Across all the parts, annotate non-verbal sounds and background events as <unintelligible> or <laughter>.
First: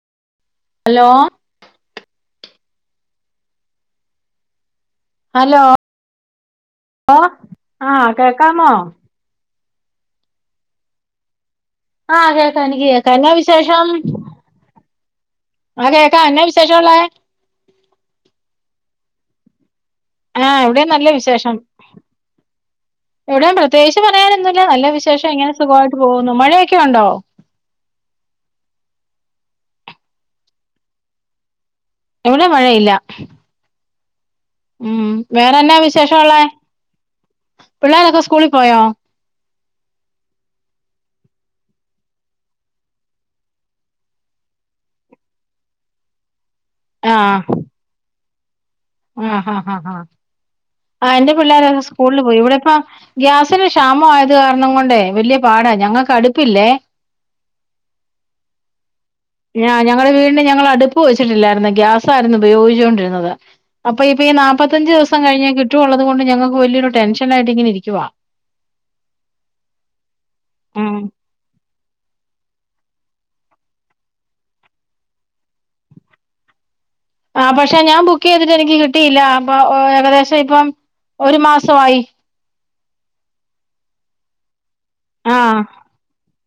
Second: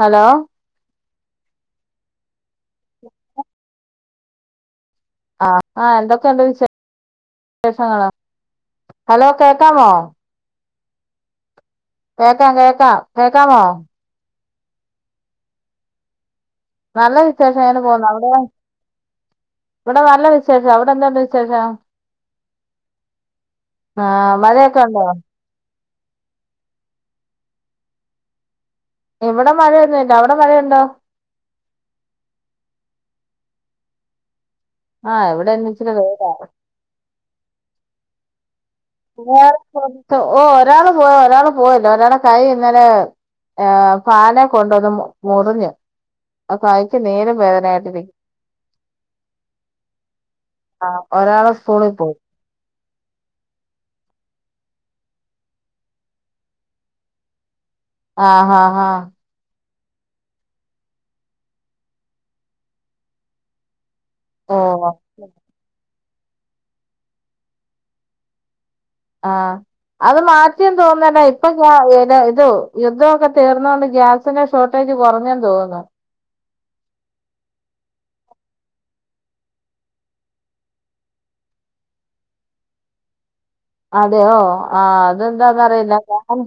Hello hello ഉ hello ആഹ് ആഹ് എന്തൊക്കെയുണ്ട് വിശ ആഹ് വിശേഷങ്ങ കേക്കാമോ ഹലോ കേക്കാമോ ആഹ് കേക്കാം എനിക്ക് കേക്കാം എഞ്ഞാ വിശേഷം ആ കേക്കാ എഞ്ഞാവിശേഷം നല്ല വിശേഷം അങ്ങനെ പോന്നൂ അവ്ടെ ഇവിടെ നല്ല വിശേഷം അവിടെ എന്ത്ണ്ട് വിശേഷം ഇവടെ പ്രത്യേകിച്ച് ആഹ് പറയാനൊന്നുല്ല മഴയൊക്കെ നല്ല ഉണ്ടോ വിശേഷം എങ്ങന സുഖമായിട്ട് പോകുന്നു മഴയൊക്കെ ഉണ്ടോ ഇവടെ മഴയൊന്നുല്ല അവിടെ മഴയുണ്ടോ ഇവിടെം മഴയില്ല ഉം ആഹ് ഇവിടെ വേറെ ഇന്ന് എഞ്ഞാ ഇച്ചിരി വെയിലാ വിശേഷാെള്ളെ പിള്ളേരൊക്കെ സ്കൂളിൽ പോയോ <unintelligible> ഓഹ് ഒരാള് പോയി ഒരാള് പോയില്ല ഒരാള് കൈ ഇന്നല ഏ് ഫാനെ കൊണ്ട ഒന്ന് മു മുറിഞ്ഞ് ഈ നേരം ആഹ് വേദനായിട്ട് നിക്ക് ആഹ് ഹാ ഹാ ആഹ് എന്റെ പിള്ളേരങ് സ്കൂളില് പോയി ഇവിടെപ്പ ഗ്യാസിന് ക്ഷാമ ആയത് കാരണം കൊണ്ടേ വലിയ പാടാ ഞങ്ങക്ക് അടുപ്പില്ലേ ആഹ് ആഹ് ആഹ് ഞ ഞങ്ങളെ വീടിന് ഞങ്ങള് അടുപ്പ് വെച്ചിട്ടില്ലായിരുന്നു ഗ്യാസായിരുന്നു ഉപയോഗിച്ചോണ്ടിരുന്നത് അപ്പൊ ഇപ്പ ഈ നാപ്പത്തഞ്ച് ദിവസം ഓ കഴിഞ്ഞാ കിട്ടുവാെള്ളത് കൊണ്ട് ഞങ്ങൾക്ക് വല്ല്യരു ടെൻഷൻായിട്ട് ഇങ്ങന ഇരിക്കുവാ ആഹ് അത് മാറ്റിം തോന്നല്ലെ ഇപ്പൊ ഇത് യുദ്ധമൊക്കെ തീർന്നോണ്ട് ഗ്യാസ് <unintelligible> ഷോർട്ടേജ് കാെറഞെന്ന് തോന്നുന്നു ആഹ് പക്ഷെ ഞാൻ ബുക്കെയ്തിട്ട് എനിക്ക് കിട്ടിയില്ല അപ്പൊ ഏകദേശം ഇപ്പം ഒരു മാസമായി അതെയോ ആഹ് ആഹ് അതെന്താന്നറിയില്ല ഞാൻ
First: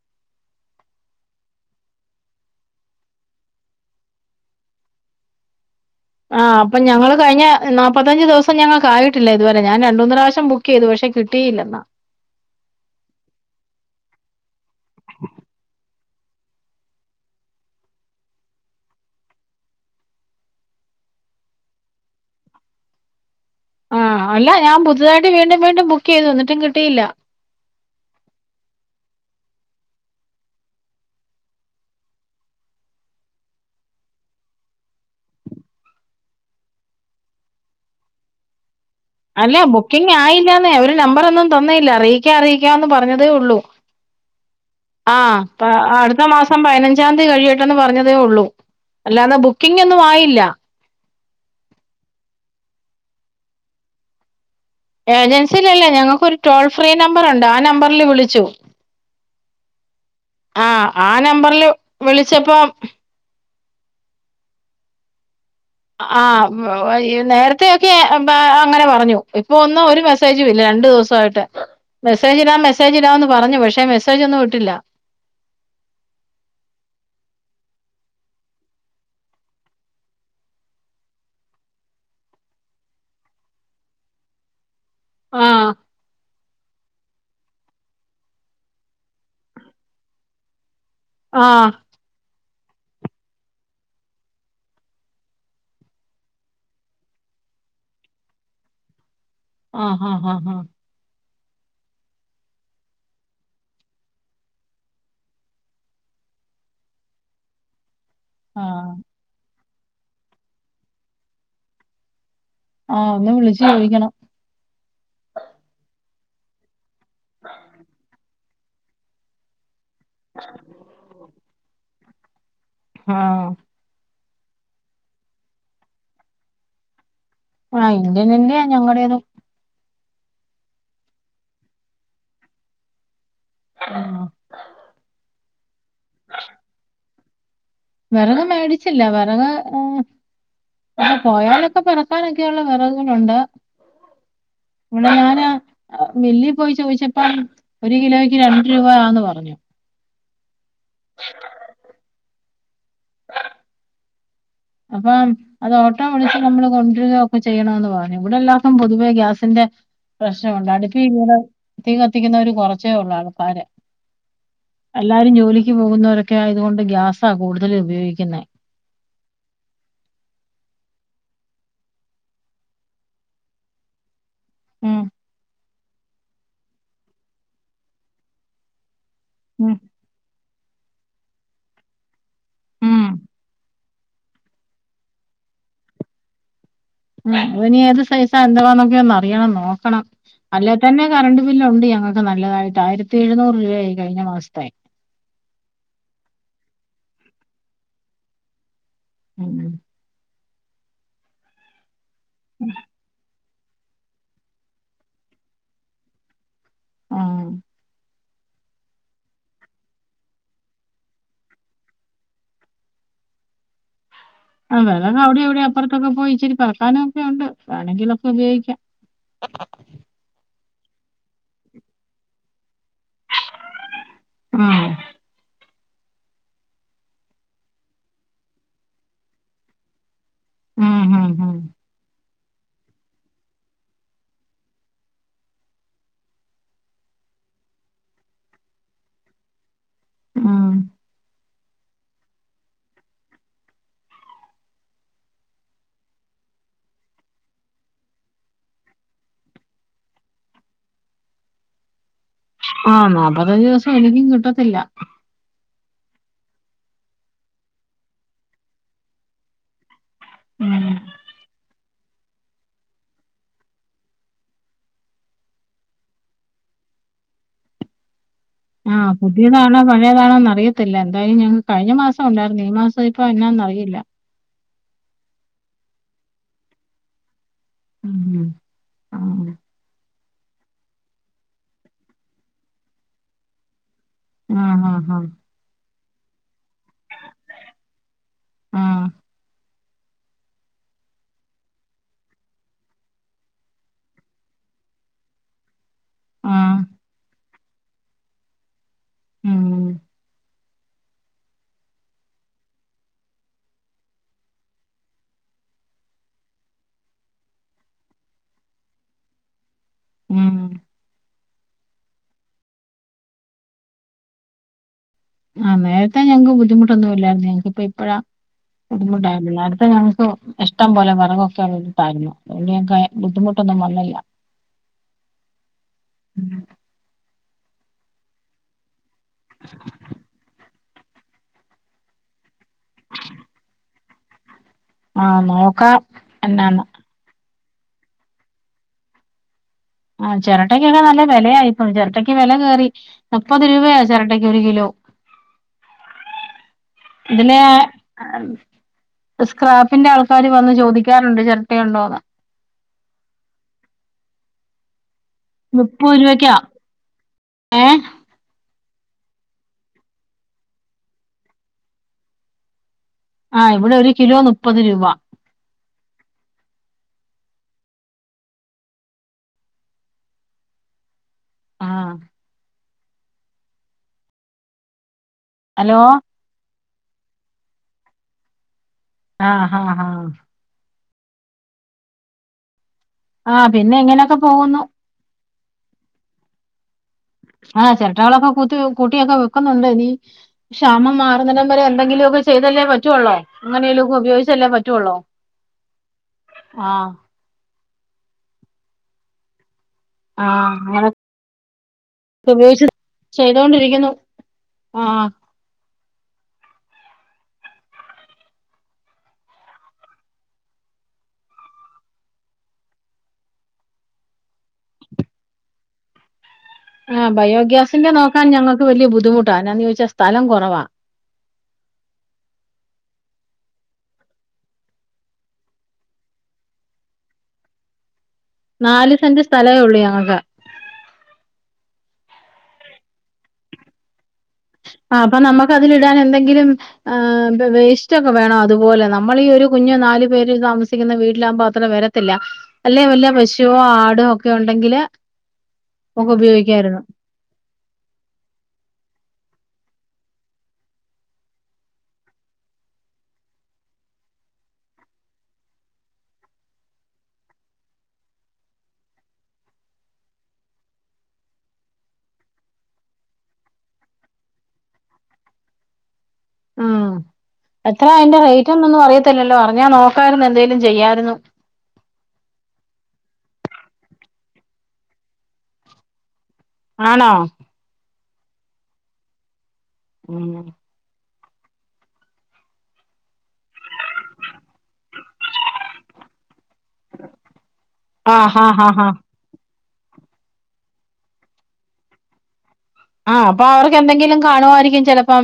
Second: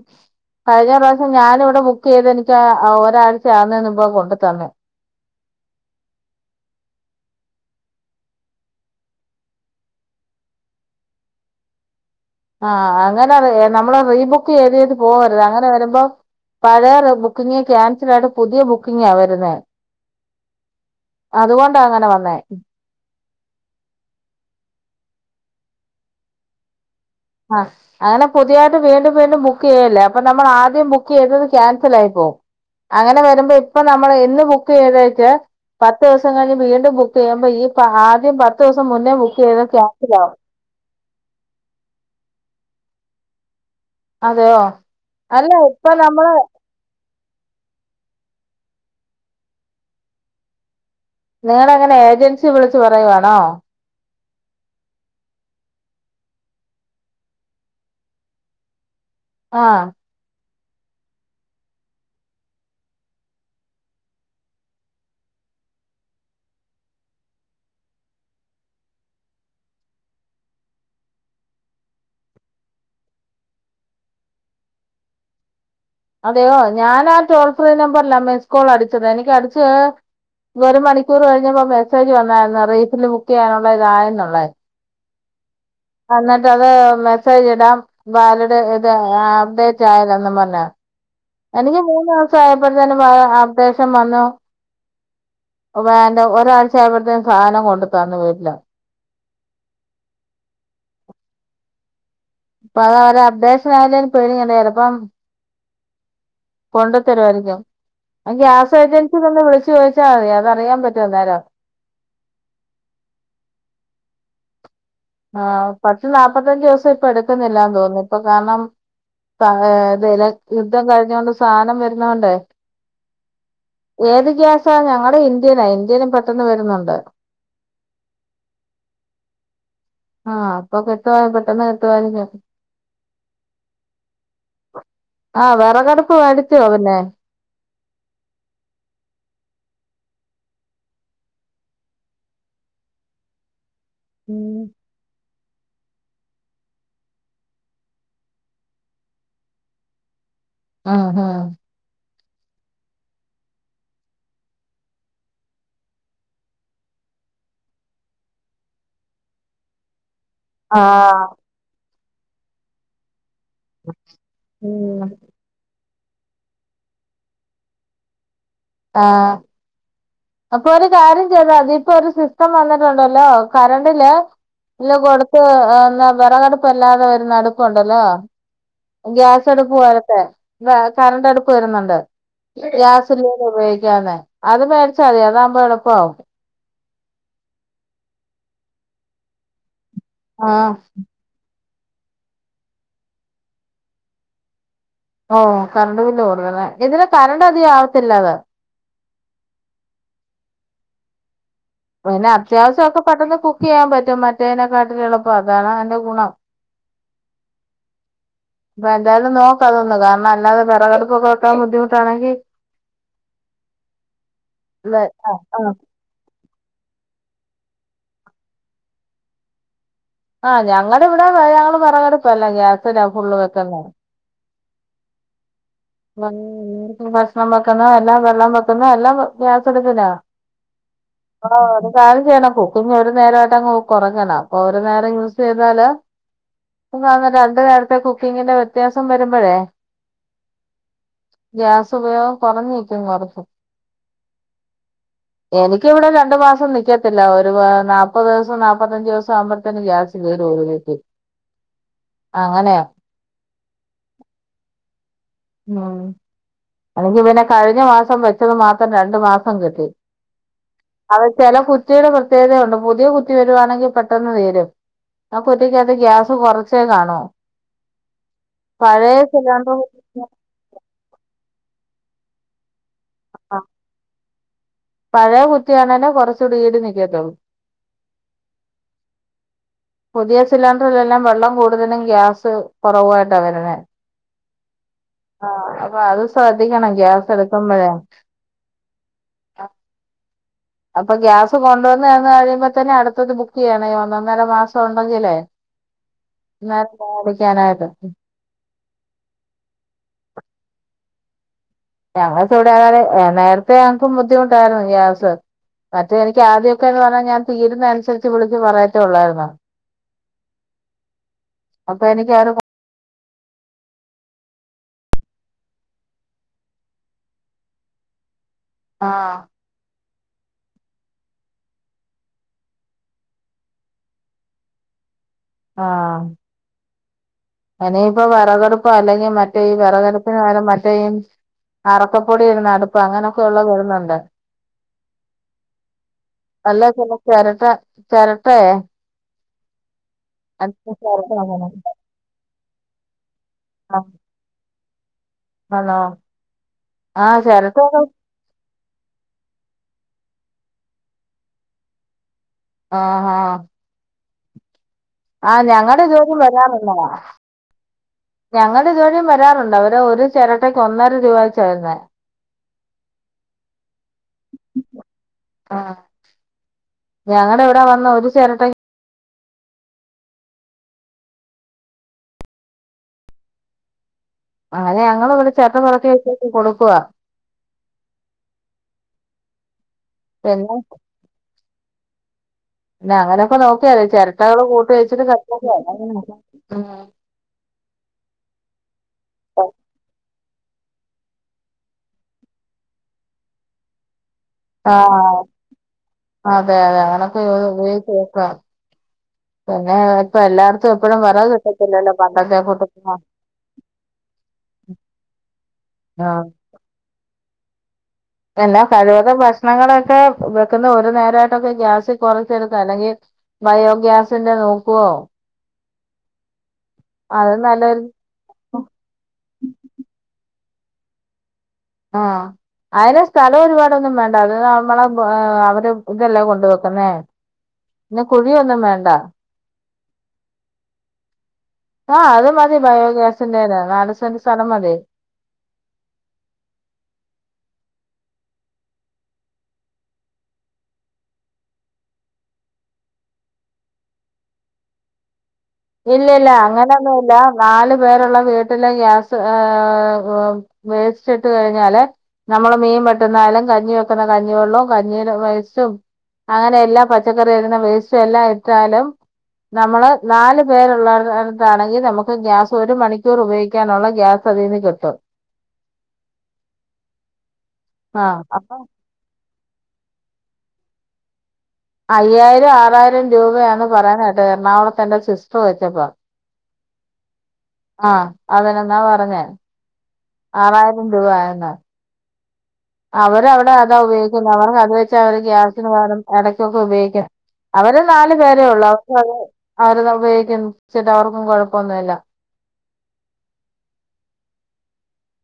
കഴിഞ്ഞ പ്രാവശ്യം ഞാനിവിടെ ബുക്ക് ചെയ്ത് എനിക്കാഒരാഴ്ച ആവുന്നേന് മുമ്പാ കൊണ്ടു തന്നെ ആഹ് അപ്പം ഞങ്ങള് കഴിഞ്ഞ നാൽപ്പത്തഞ്ച് ദിവസം ഞങ്ങക്ക് ആയിട്ടില്ല ഇതുവരെ ഞൻ രണ്ട്മൂന്ന് പ്രാവശ്യം ബുക്ക് ക്കെയ്തു പക്ഷെ കിട്ടിയില്ലെന്നാ ആഹ് അങ്ങനെ റെ നമ്മള് റീബുക്ക് ചെയ്തത് പോവരുത് അങ്ങനെ വരുമ്പോ പഴയ ബുക്കിംങ് ക്യാൻസൽ ആയിട്ട് പുതിയ ബുക്കിങ്ങാ വരുന്നെ അതുകൊണ്ടാ അങ്ങനെ വന്നേ ആഹ് അല്ല ഞാൻ പുതുതായിട്ട് വീണ്ടും വീണ്ടും ബുക്ക് ചെയ്ത് എന്നിട്ടും കിട്ടിയില്ല ആഹ് അങ്ങനെ പുത്യായിട്ട് വീണ്ടും വീണ്ടും ബുക്ക് ചെയ്യല്ലേ അപ്പൊ നമ്മള് ആദ്യം ബുക്ക് ചെയ്തത് ക്യാൻസൽ ആയിപ്പോവും അങ്ങനെ വരുമ്പോ ഇപ്പൊ നമ്മൾ ഇന്ന് ബുക്ക് ചെയ്തേച്ചാ പത്തൂസം കഴിഞ്ഞ് വീണ്ടും ബുക്ക് ചെയ്യുമ്പോ ഈ ആദ്യം പത്ത് ദിവസം മുന്നേ ബുക്ക് ചെയ്തത് ക്യാൻസൽ ആകും ഇല്ലാന്നേ അവര് നമ്പറൊന്നും തന്നേയില്ല അറിയിക്കാ അറിയിക്കാന്ന് പറഞ്ഞതേ ഒള്ളൂ അതെയോ ആഹ് അല്ല പ്പ ഇപ്പൊ അട്ത്ത നമ്മള് മാസം പയ്നഞ്ച് നഞ്ചാന്തി കഴിയട്ടെന്ന് പറഞ്ഞതേ ഒള്ളൂ അല്ലാതെ ബുക്കിംഗ് ഒന്നും ആയില്ല നിങ്ങള അങ്ങനെ ഏജൻസി വിളിച്ച് പറയുവാണോ ഏജൻസിഞ്ഞുല്ലാ ഞങ്ങക്കൊരു ടോൾ ഫ്രീ നമ്പറുണ്ട് ആ നമ്പറില് വിളിച്ചു ആഹ് ആഹ് ആ നമ്പറില് വിളിച്ചപ്പോ ആഹ് നേരത്തെയൊക്കെ അങ്ങനെ പറഞ്ഞൂ ഇപ്പൊ ഒന്ന് ഒരു മേസ് മെസ്സേജും ഇല്ല രണ്ട് ദിവസമായിട്ട് മെസ്സേജ് ഇടാം മെസ്സേജ് ഇടാംന്ന് പറഞ്ഞു പക്ഷേ മെസ്സേജ് ഒന്നും ഇട്ടില്ല അതെയോ ഞാൻ ആ ടോൾ ഫ്രീ നമ്പറിലാ മിസ്കോൾ അടിച്ചത് എനിക്ക് അടിച്ച് ഒരു മണിക്കൂറ് കഴിഞ്ഞപ്പോ മെസ്സേജ് വന്നായിരുന്നു റീഫില്ല് ബുക്കെയ്യാനുള്ളതായെന്നുള്ളേ ആഹ് അന്നിട്ട് അത് മെസ്സേജ് ഇടാം വാലിഡ് ഇത് അപ്ഡേറ്റ് ആയില്ലെന്നും പറഞ്ഞ് ആഹ് എനിക്ക് മൂന്ന് സായപ്പോതന്നെ അ അപ്ഡേഷൻ വന്നു വേന്റെ ഒരാഴ്ച ആയപ്പോഴത്തേക്കും സാനം കൊണ്ടുത്തന്നു വീട്ട്ല് ആഹ് ഹാഹാഹ് അത് അവരെ അപ്ഡേഷൻ ആയില്ലേൽ പേടിക്കണ്ട ചെലപ്പം കൊണ്ടുത്തരുവായിരിക്കും ആ ഗ്യാസ് ആഹ് ഏജൻസീല് ഒന്ന് വിളിച്ചു ചോദിച്ചാ മതി അത് അറിയാൻ പറ്റും അന്നേരം ആഹ് ഒന്ന് വിളിച്ചു ചോദിക്കണം ആഹ് പത്ത് നാപ്പത്തഞ്ച് ദെവസം ഇപ്പ എടുക്കുന്നില്ലാന്ന് തോന്നുന്നു ഇപ്പ കാരണം- <unintelligible> യുദ്ധം കഴിഞ്ഞോണ്ട് സാധനം വരുന്നോണ്ടേ- ആഹ് ഏത് ഗ്യാസാ ഞങ്ങടെ ഇന്ത്യൻ ആ ഇന്ത്യനും പെട്ടെന്ന് വരുന്നുണ്ട് ആ ഇന്ത്യൻ തന്നെയാ ഞങ്ങടേതും ആഹ് അപ്പൊ കിട്ടുവാണേ പെട്ടെന്ന് കിട്ടുവായിരിക്കും <inaudible> ആഹ് വെറകടുപ്പ് മെടിച്ചോ പിന്നെ വെറക് മേടിച്ചില്ല വെറക് ഉം പോയാലൊക്കെ പെറുക്കാനൊക്കെയുള്ള വെറകുകളൊണ്ട് ഉം ഇവടെ ഞാന് മില്ലീ പോയി ചോയിച്ചപ്പം ഒരു കിലോയ്ക്ക് രണ്ട് രൂപായാന്ന് പറഞ്ഞു ആഹ് ആഹ് അപ്പം അത് ഓട്ടോ വിളിച്ച് നമ്മള് കൊണ്ടരികയൊക്കെ ചെയ്യണന്ന് പറഞ്ഞു ഇവിടെ എല്ലാർക്കും പൊതുവേ ഗ്യാസിന്റെ- പ്രശ്നൊണ്ട് ആ അടുപ്പി തീ കത്തിക്കുന്നവര് കൊറച്ചേയുള്ളൂ ആൾക്കാര് ഉം എല്ലാരും ജോലിക്ക് പോകുന്നവരൊക്കെ ആയതുകൊണ്ട് ഗ്യാസാ കൂടുതല് ഉപയോഗിക്കുന്നേ ആഹ് അപ്പൊ ഒരു കാര്യം ചെയ്താ മതി ഇപ്പോ ഒരു സിസ്റ്റം വന്നിട്ടുണ്ടല്ലോ കരണ്ടില് വെല്ലോം ഉം കൊടുത്ത് വെറകടുപ്പല്ലാതെ വരുന്ന അടുപ്പ്ണ്ടല്ലോ ഗ്യാസ് അടുപ്പ് ഉം പോലത്തേ കറണ്ട് അടുപ്പ് വരുന്നുണ്ട് ഉം ഗ്യാസ് ഉപയോഗിക്കാതെ അത് മേടിച്ചാ മതി അതാവുമ്പോ എളുപ്പാവും ഉം അത് എനി ഏത് സൈസാ എന്തുവാന്നൊക്കെ ഒന്ന് അറിയണം നോക്കണം ആഹ് അല്ലേ തന്നെ- കറണ്ട് ബില്ല് ഒണ്ട് ഞങ്ങൾക്ക് നല്ലതായിട്ട് ആയിരത്തി എഴുന്നൂറ് രൂപയായി കഴിഞ്ഞ മാസത്തെ- ഓഹ് കറണ്ട് ബില്ല് കൂടുതല് ഇതിന് കറണ്ട് അധിക ആവത്തില്ല അത് ഉം ഉം പിന്നെ അത്യാവശ്യൊക്കെ പെട്ടെന്ന് കുക്ക് ചെയ്യാൻ പറ്റും മറ്റേതിനെക്കാട്ടിലും എളുപ്പം അതാണ് അതിന്റെ ഗുണം ആഹ് ഇപ്പ എന്തായാലും നോക്കാം അതൊന്ന് കാരണം അല്ലാതെ വെറകടുപ്പൊക്കെ വെക്കാൻ ബുദ്ധിമുട്ടാണെങ്കി- ആഹ് ഇത് വെറക് അവിടെ ഇവിടെ ആഹ് അപ്പറ- ത്തൊക്കെ പോയി ഇച്ചിരി പറക്കാനൊക്കയിണ്ട് വേണെങ്കിലൊക്കെ ഉപയോഗിക്കാം ആ ഞങ്ങടവിടെ ഞങ്ങള് വെറക് അടുപ്പ്‌ അല്ല ഗ്യാസിനാ ഫുള്ള് വെക്കുന്നേ ഉം എല്ലാർക്കും ഭക്ഷണം വെക്കണം എല്ലാം വെള്ളം വെക്കുന്ന എല്ലാം ഗ്യാസ് അടുപ്പില ഉം ഉം ഉം <unintelligible> കുക്കിങ് ഒരു നേരായിട്ട് കൊറങ്ങണം അപ്പൊ ഒരു നേരം യൂസ് ചെയ്താല്- രണ്ട് നേരത്തെ കുക്കിങ്ങിന്റെ വ്യത്യാസം വരുമ്പഴേ- ഉം ഗ്യാസ് ഉപയോഗം കൊറഞ്ഞിരിക്കും കൊറച്ച് എനിക്കിവിടെ രണ്ടു മാസം നിക്കത്തില്ല ഒരു നാപ്പത് ദിവസം നാല്പ്പത്തഞ്ചു ദിവസം ആവുമ്പോഴത്തേന് ഗ്യാസ്- <unintelligible> അങ്ങനെ അനോ നാപ്പത്തഞ്ചു ദെവസം എനിക്കും കിട്ടത്തില്ല ഓഹ് അല്ലെങ്കി പിന്നെ കഴിഞ്ഞ മാസം വെച്ചത് മാത്രം രണ്ടു മാസം കിട്ടി ഉം അത് ചെല കുറ്റികളുടെ പ്രത്യേകതയുണ്ട് പുതിയ കുറ്റി വരുവാണെങ്കിൽ പെട്ടെന്ന് തീരും ആ കുറ്റിക്കാത്ത് ഗ്യാസ് കുറച്ചേ കാണൂ <inaudible> ആഹ പഴയ സിലിണ്ടർ പുതിയതാണോ പഴയതാണോന്ന് അറിയത്തില്ല എന്തായാലും ഞങ്ങക്ക് കഴിഞ്ഞ മാസം ഉണ്ടായിരുന്നു ഈ മാസം ഇപ്പ ഇപ്പ എന്നാന്ന് അറിയില്ല പഴയ കുറ്റിയാണെലെ കുറച്ചൂടി ഈട് നിക്കത്തൊള്ളൂ ഉം ആ പുതിയ സിലിണ്ടറിലെല്ലാം വെള്ളം കൂടുതലും ഗ്യാസ് കുറവായിട്ടാ വരുന്നെ ആ ആഹ ആ അപ്പൊ അത് ശ്രദ്ധിക്കണം ഗ്യാസ് എടുക്കുമ്പോഴേ <inaudible> അപ്പൊ ഗ്യാസ് കൊണ്ടുവന്നെന്ന് കഴിയുമ്പോ തന്നെ അടുത്തത് ബുക്ക് ചെയ്യണ ഈ ഒന്നര മാസം ഉണ്ടെങ്കിലേ <inaudible> ആഹ് <unintelligible> ഉം ഞങ്ങൾക്കിവിടെ <unintelligible> നേരത്തെ ഞങ്ങക്കും ബുദ്ധിമുട്ടായിരുന്നു ഗ്യാസ് മറ്റേ എനിക്ക് ആദ്യമൊക്കെ എന്ന് പറഞ്ഞാൽ ഞാൻ തീരുന്ന അനുസരിച്ച് വിളിച്ച് പറയത്തേ ഉള്ളായിരുന്നു ഉം അപ്പൊ എനിക്ക് ആര് ആഹ നേരത്തെ ഞങ്ങക്ക് ബുദ്ധിമുട്ടൊന്നും ഇല്ലായിരുന്നു ഞങ്ങക്ക് ഇപ്പോ ഇപ്പഴാ ആഹ് ബുദ്ധിമുട്ടായിരുന്നു നേരത്തെ ഞങ്ങക്ക് ഇഷ്ടം പോലെ വിറകൊക്കെ വെട്ടിയിട്ടാരുന്നു അതുകൊണ്ട് ഞങ്ങക്ക് ബുദ്ധിമുട്ടൊന്നും വന്നില്ല <inaudible> ആഹ <inaudible> എനിയിപ്പ വിറകടുപ്പ് അല്ലെങ്കിൽ മറ്റേഈ വിറകടുപ്പിന് പകരം മറ്റേ ഈ അറക്കപ്പൊടി ഇടുന്ന അടുപ്പ് അങ്ങനൊക്കെ ഉള്ളത് വരുന്നുണ്ട് ആഹ നോക്കാം എന്നാന്ന് അല്ലേ പിന്നെ ചിരട്ട ചിരട്ടയെ ആ ചിരട്ടക്കൊക്കെ അടുപ്പ് നല്ല ചിരട്ട അങ്ങനെ വിലയായിപ്പോ ചിരട്ടക്ക് വില കയറി മുപ്പത് ആ, രൂപയാ ചിരട്ടയ്ക്ക് ഒരു കിലോ ആണോ ആഹ് ഇതിനെ ചിരട്ടയൊക്കെ സ്ക്രാപ്പിന്റെ ആൾക്കാര് വന്ന് ചോദിക്കാറുണ്ട് ചിരട്ടയുണ്ടോന്ന് ആഹ ആഹ ആഹ ഞങ്ങളുടെ മുപ്പത് ജോലി രൂപക്കാ വരാനുള്ളതാ ഏഹ് ഞങ്ങടെ ഇതുവഴിയും വരാറുണ്ട് അവര് ഒരു ചിരട്ടക്ക് ഒന്നാര രൂപ വച്ചായിരുന്നേ ആഹ് ഇവിടെ ഒരു കിലോ മുപ്പത് രൂപ ആ ഞങ്ങടെ ഇവിട വന്ന് ഒരു ചെരട്ട ആഹ അങ്ങനെ ഞങ്ങൾ ഇവിടെ ചെരട്ട ഹലോ നിറച്ച് വെച്ച് കൊടുക്കുവാ ആഹ ഹ ഹ <unintelligible> പിന്ന അങ്ങനെയൊക്കെ ആഹ് പിന്നെ നോക്കിയാലേ ഇങ്ങനെയൊക്കെ ചിരട്ടകള് പോകുന്നു കൂട്ട് വെച്ചിട്ട് <unintelligible> ആഹ് ചെരട്ടകളൊക്കെ ക്കൊത്തി കൂട്ടിയൊക്കെ വെക്കുന്നൊണ്ടിനി ക്ഷാമം മാറുന്നടം വരെയെന്തെങ്കിലുവൊക്കെ ചെയ്തല്ലേ പറ്റുവൊള്ളൂ എങ്ങനേലുവൊക്കെ ഉപയോഗി ആഹ് അതെ അതെ ആഹ് അങ്ങനെ <unintelligible> പിന്നേ ഇപ്പൊ ആഹ് എല്ലാട്ത്തും എപ്പഴും അങ്ങനൊക്കെ വെറക് കിട്ടത്തില്ലല്ലോ പണ്ടത്തെക്കൂട്ട് ഉപയോഗിച്ച് ന്നെ ചെയ്തോണ്ടിരിക്കുന്നു ആഹ് ആഹ അല്ലാ കഴിവതും ഭക്ഷ്ണങ്ങളൊക്കെ വെക്കുന്ന ഒര് നേരവായിട്ടൊക്കെ ഗ്യാസ് കൊറച്ചെടുക്ക അല്ലെങ്കി ബയോഗ്യാസിന്റെ നോക്ക്വോ ആഹ് അത് നല്ലൊരു ബയോഗ്യാസിന്റെ നോക്കാൻ ഞങ്ങക്ക് വല്യെ ബുദ്ധിമുട്ടാ അതെന്നാന്ന് ചോയ്ച്ചാ സ്ഥലം കൊറവാ ആഹ് അയ്ന് സ്ഥലവൊര്പാടൊന്നും വേണ്ട അത് നമ്മളെ അവര് ഇതല്ലേ കൊണ്ട് വെക്ക്ന്നേ പിന്നെ കുഴിയുവല്ല നാല് സെന്റ് സ്ഥലവേ ഒള്ളു ഞങ്ങക്ക് ആഹ് അത് മതി ബയോഗ്യാസിന്റേന് നാല് സെന്റ് സ്ഥലം മതി ആഹ് അപ്പ നമ്മക്കതിലിടാനെന്തെങ്കിലും ഏഹ് വേസ്റ്റൊക്കെ വേണം അതുപോലെ നമ്മളീ ഒരു കുഞ്ഞ് നാല് പേര് താമസിക്ക്ന്ന വീട്ട്ലാവുമ്പ അ അത്ര വരത്തില്ല അല്ലേ വല്ല പശുവോ ആടോ ഒക്കെ ഒണ്ടെങ്കില് ഇല്ലില്ല അങ്ങനെയൊന്നൂല്ല നാല് പേരൊള്ള വീട്ടിലെ ഗ്യാസ് ഏഹ് വേസ്റ്റിട്ട് കഴിഞ്ഞാല് നമ്മള് മീൻ വെട്ടുന്നായാലും കഞ്ഞി വെക്കുന്ന കഞ്ഞിവെള്ളോം കഞ്ഞീലെ വേസ്റ്റും അങ്ങനെ എല്ലാ പച്ചക്കറിയരിയ്ന്ന വേസ്റ്റ് എല്ലാ ഇട്ടാലും നമ്മളെ നാല് പേരുള്ളെട്ത്താണെങ്കി നമുക്ക് ഗ്യാസ് ഒരു മണിക്കൂർ ഉപയോഗിക്കാനൊള്ള ഗ്യാസ് അതീന്ന് കിട്ടും എത്രാ അയ്ന്റെ ആഹ് അപ്പൊ റേറ്റുംതൊന്നും അറിയത്തില്ലല്ലോ അറിഞ്ഞാ നോക്കായ്ര്ന്ന് എന്തേലും ചെയ്യാര്ന്നു അയ്യായിരം ആറായിരം രൂപയാന്ന് പറയണ കേട്ടെ എർണാകുളത്തെന്റെ സിസ്റ്റർ വെച്ചപ്പൊ ആണോ ആഹ് അത് തന്നെന്നാ പറഞ്ഞേ ഉം ആറായിരം രൂപ ആയെന്ന് അവരവ്ടെ അതാ ഉപയോഗിക്ക്ന്നെ അവർക്കത് വെച്ചവര് ഗ്യാസിന് പകരം ഇടയ്ക്കൊക്കെ ഉപയോഗിക്കും അവര് നാല് ആഹ് പേരേ ഹാ ഒള്ളൂ ഹാ ഹാ അവർക്കത് അവരത് ഉപയോഗിക്കിച്ച്ട്ട് അവർക്കും കൊഴപ്പൊന്നുവില്ല ആഹ് അപ്പവർക്കെന്തെങ്കിലും കാണുവായിരിക്കും ചേലപ്പം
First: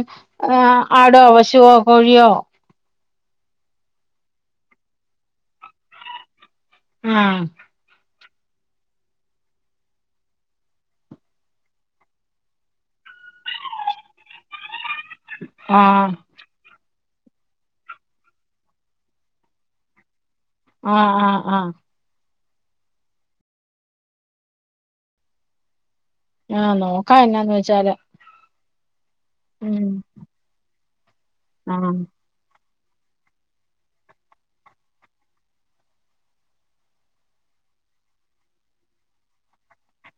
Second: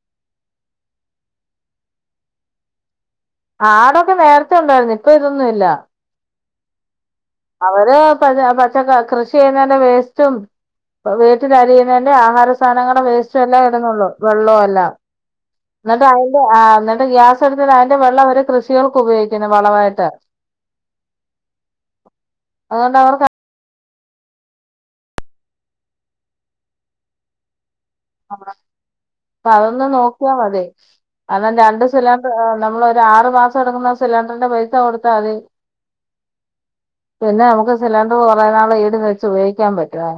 ആഹ്. ആടോ പശുവോ കോഴിയോ ആടൊക്കെ നേരത്തെ ഒണ്ടായിര്ന്ന് ഇപ്പൊ ഇതൊന്നുവില്ല ആഹ് അവര് പച്ച പച്ചക്ക കൃഷി ചെയ്യുന്നേന്റെ വേസ്റ്റും വീട്ടിലരിയുന്നേന്റെം ആഹാര സാനങ്ങടെ വേസ്റ്റുവെല്ലാം ഇട്ന്നൊള്ളൂ വെള്ളവുവെല്ലാം ന്നട്ട് ആഹ് അയ്ന്റെ ആഹ് ന്നട്ട് ഗ്യാസ് എടുത്തിട്ടയ്ന്റെ വെള്ളവര് കൃഷികൾക്കുപയോഗിക്കും പിന്നെ വളവായിട്ട് ആഹ് ആഹ് ആഹ് അതോണ്ടവർക്ക ആഹ് നോക്കാ എന്നാന്ന് വെച്ചാല് അപ്പതൊന്ന് ഉം നോക്ക്യാ മതി കാര്ണം രണ്ട് ആഹ് സിലാൺ നമ്മളൊര് ആറ് മാസവെട്ക്കുന്ന സിലണ്ട്റിന്റെ പൈസ കൊട്ത്താവതി പിന്നെ നമുക്ക് സിലണ്ട്ർ കൊറേ നാള് ഈട് വെച്ച് ഉപയോഗിക്കാൻ പറ്റും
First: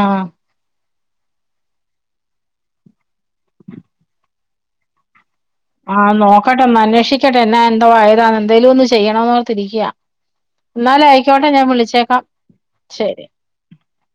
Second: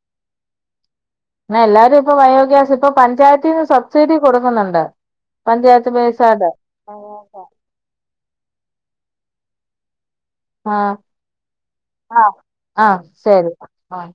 ആഹ് എല്ലാരുവിപ്പൊ ബയോഗ്യാസ് ഇപ്പൊ പഞ്ചായത്തീന്ന് സബ്സീഡി കൊട്ക്കുന്നൊണ്ട് ആഹ് നോക്കട്ടൊന്നന്വേഷിക്കട്ടെ എന്നാ എന്തോ ഏതാന്നെന്തേലുവൊന്ന് ചെയ്യണോന്നോർത്തിര്ക്ക്യാ ആഹ് ന്നാലായ്ക്കോട്ടെ ഞാൻ വിളിച്ചേക്കാം ആഹ് ആഹ് ശെരി ശരി ആഹ്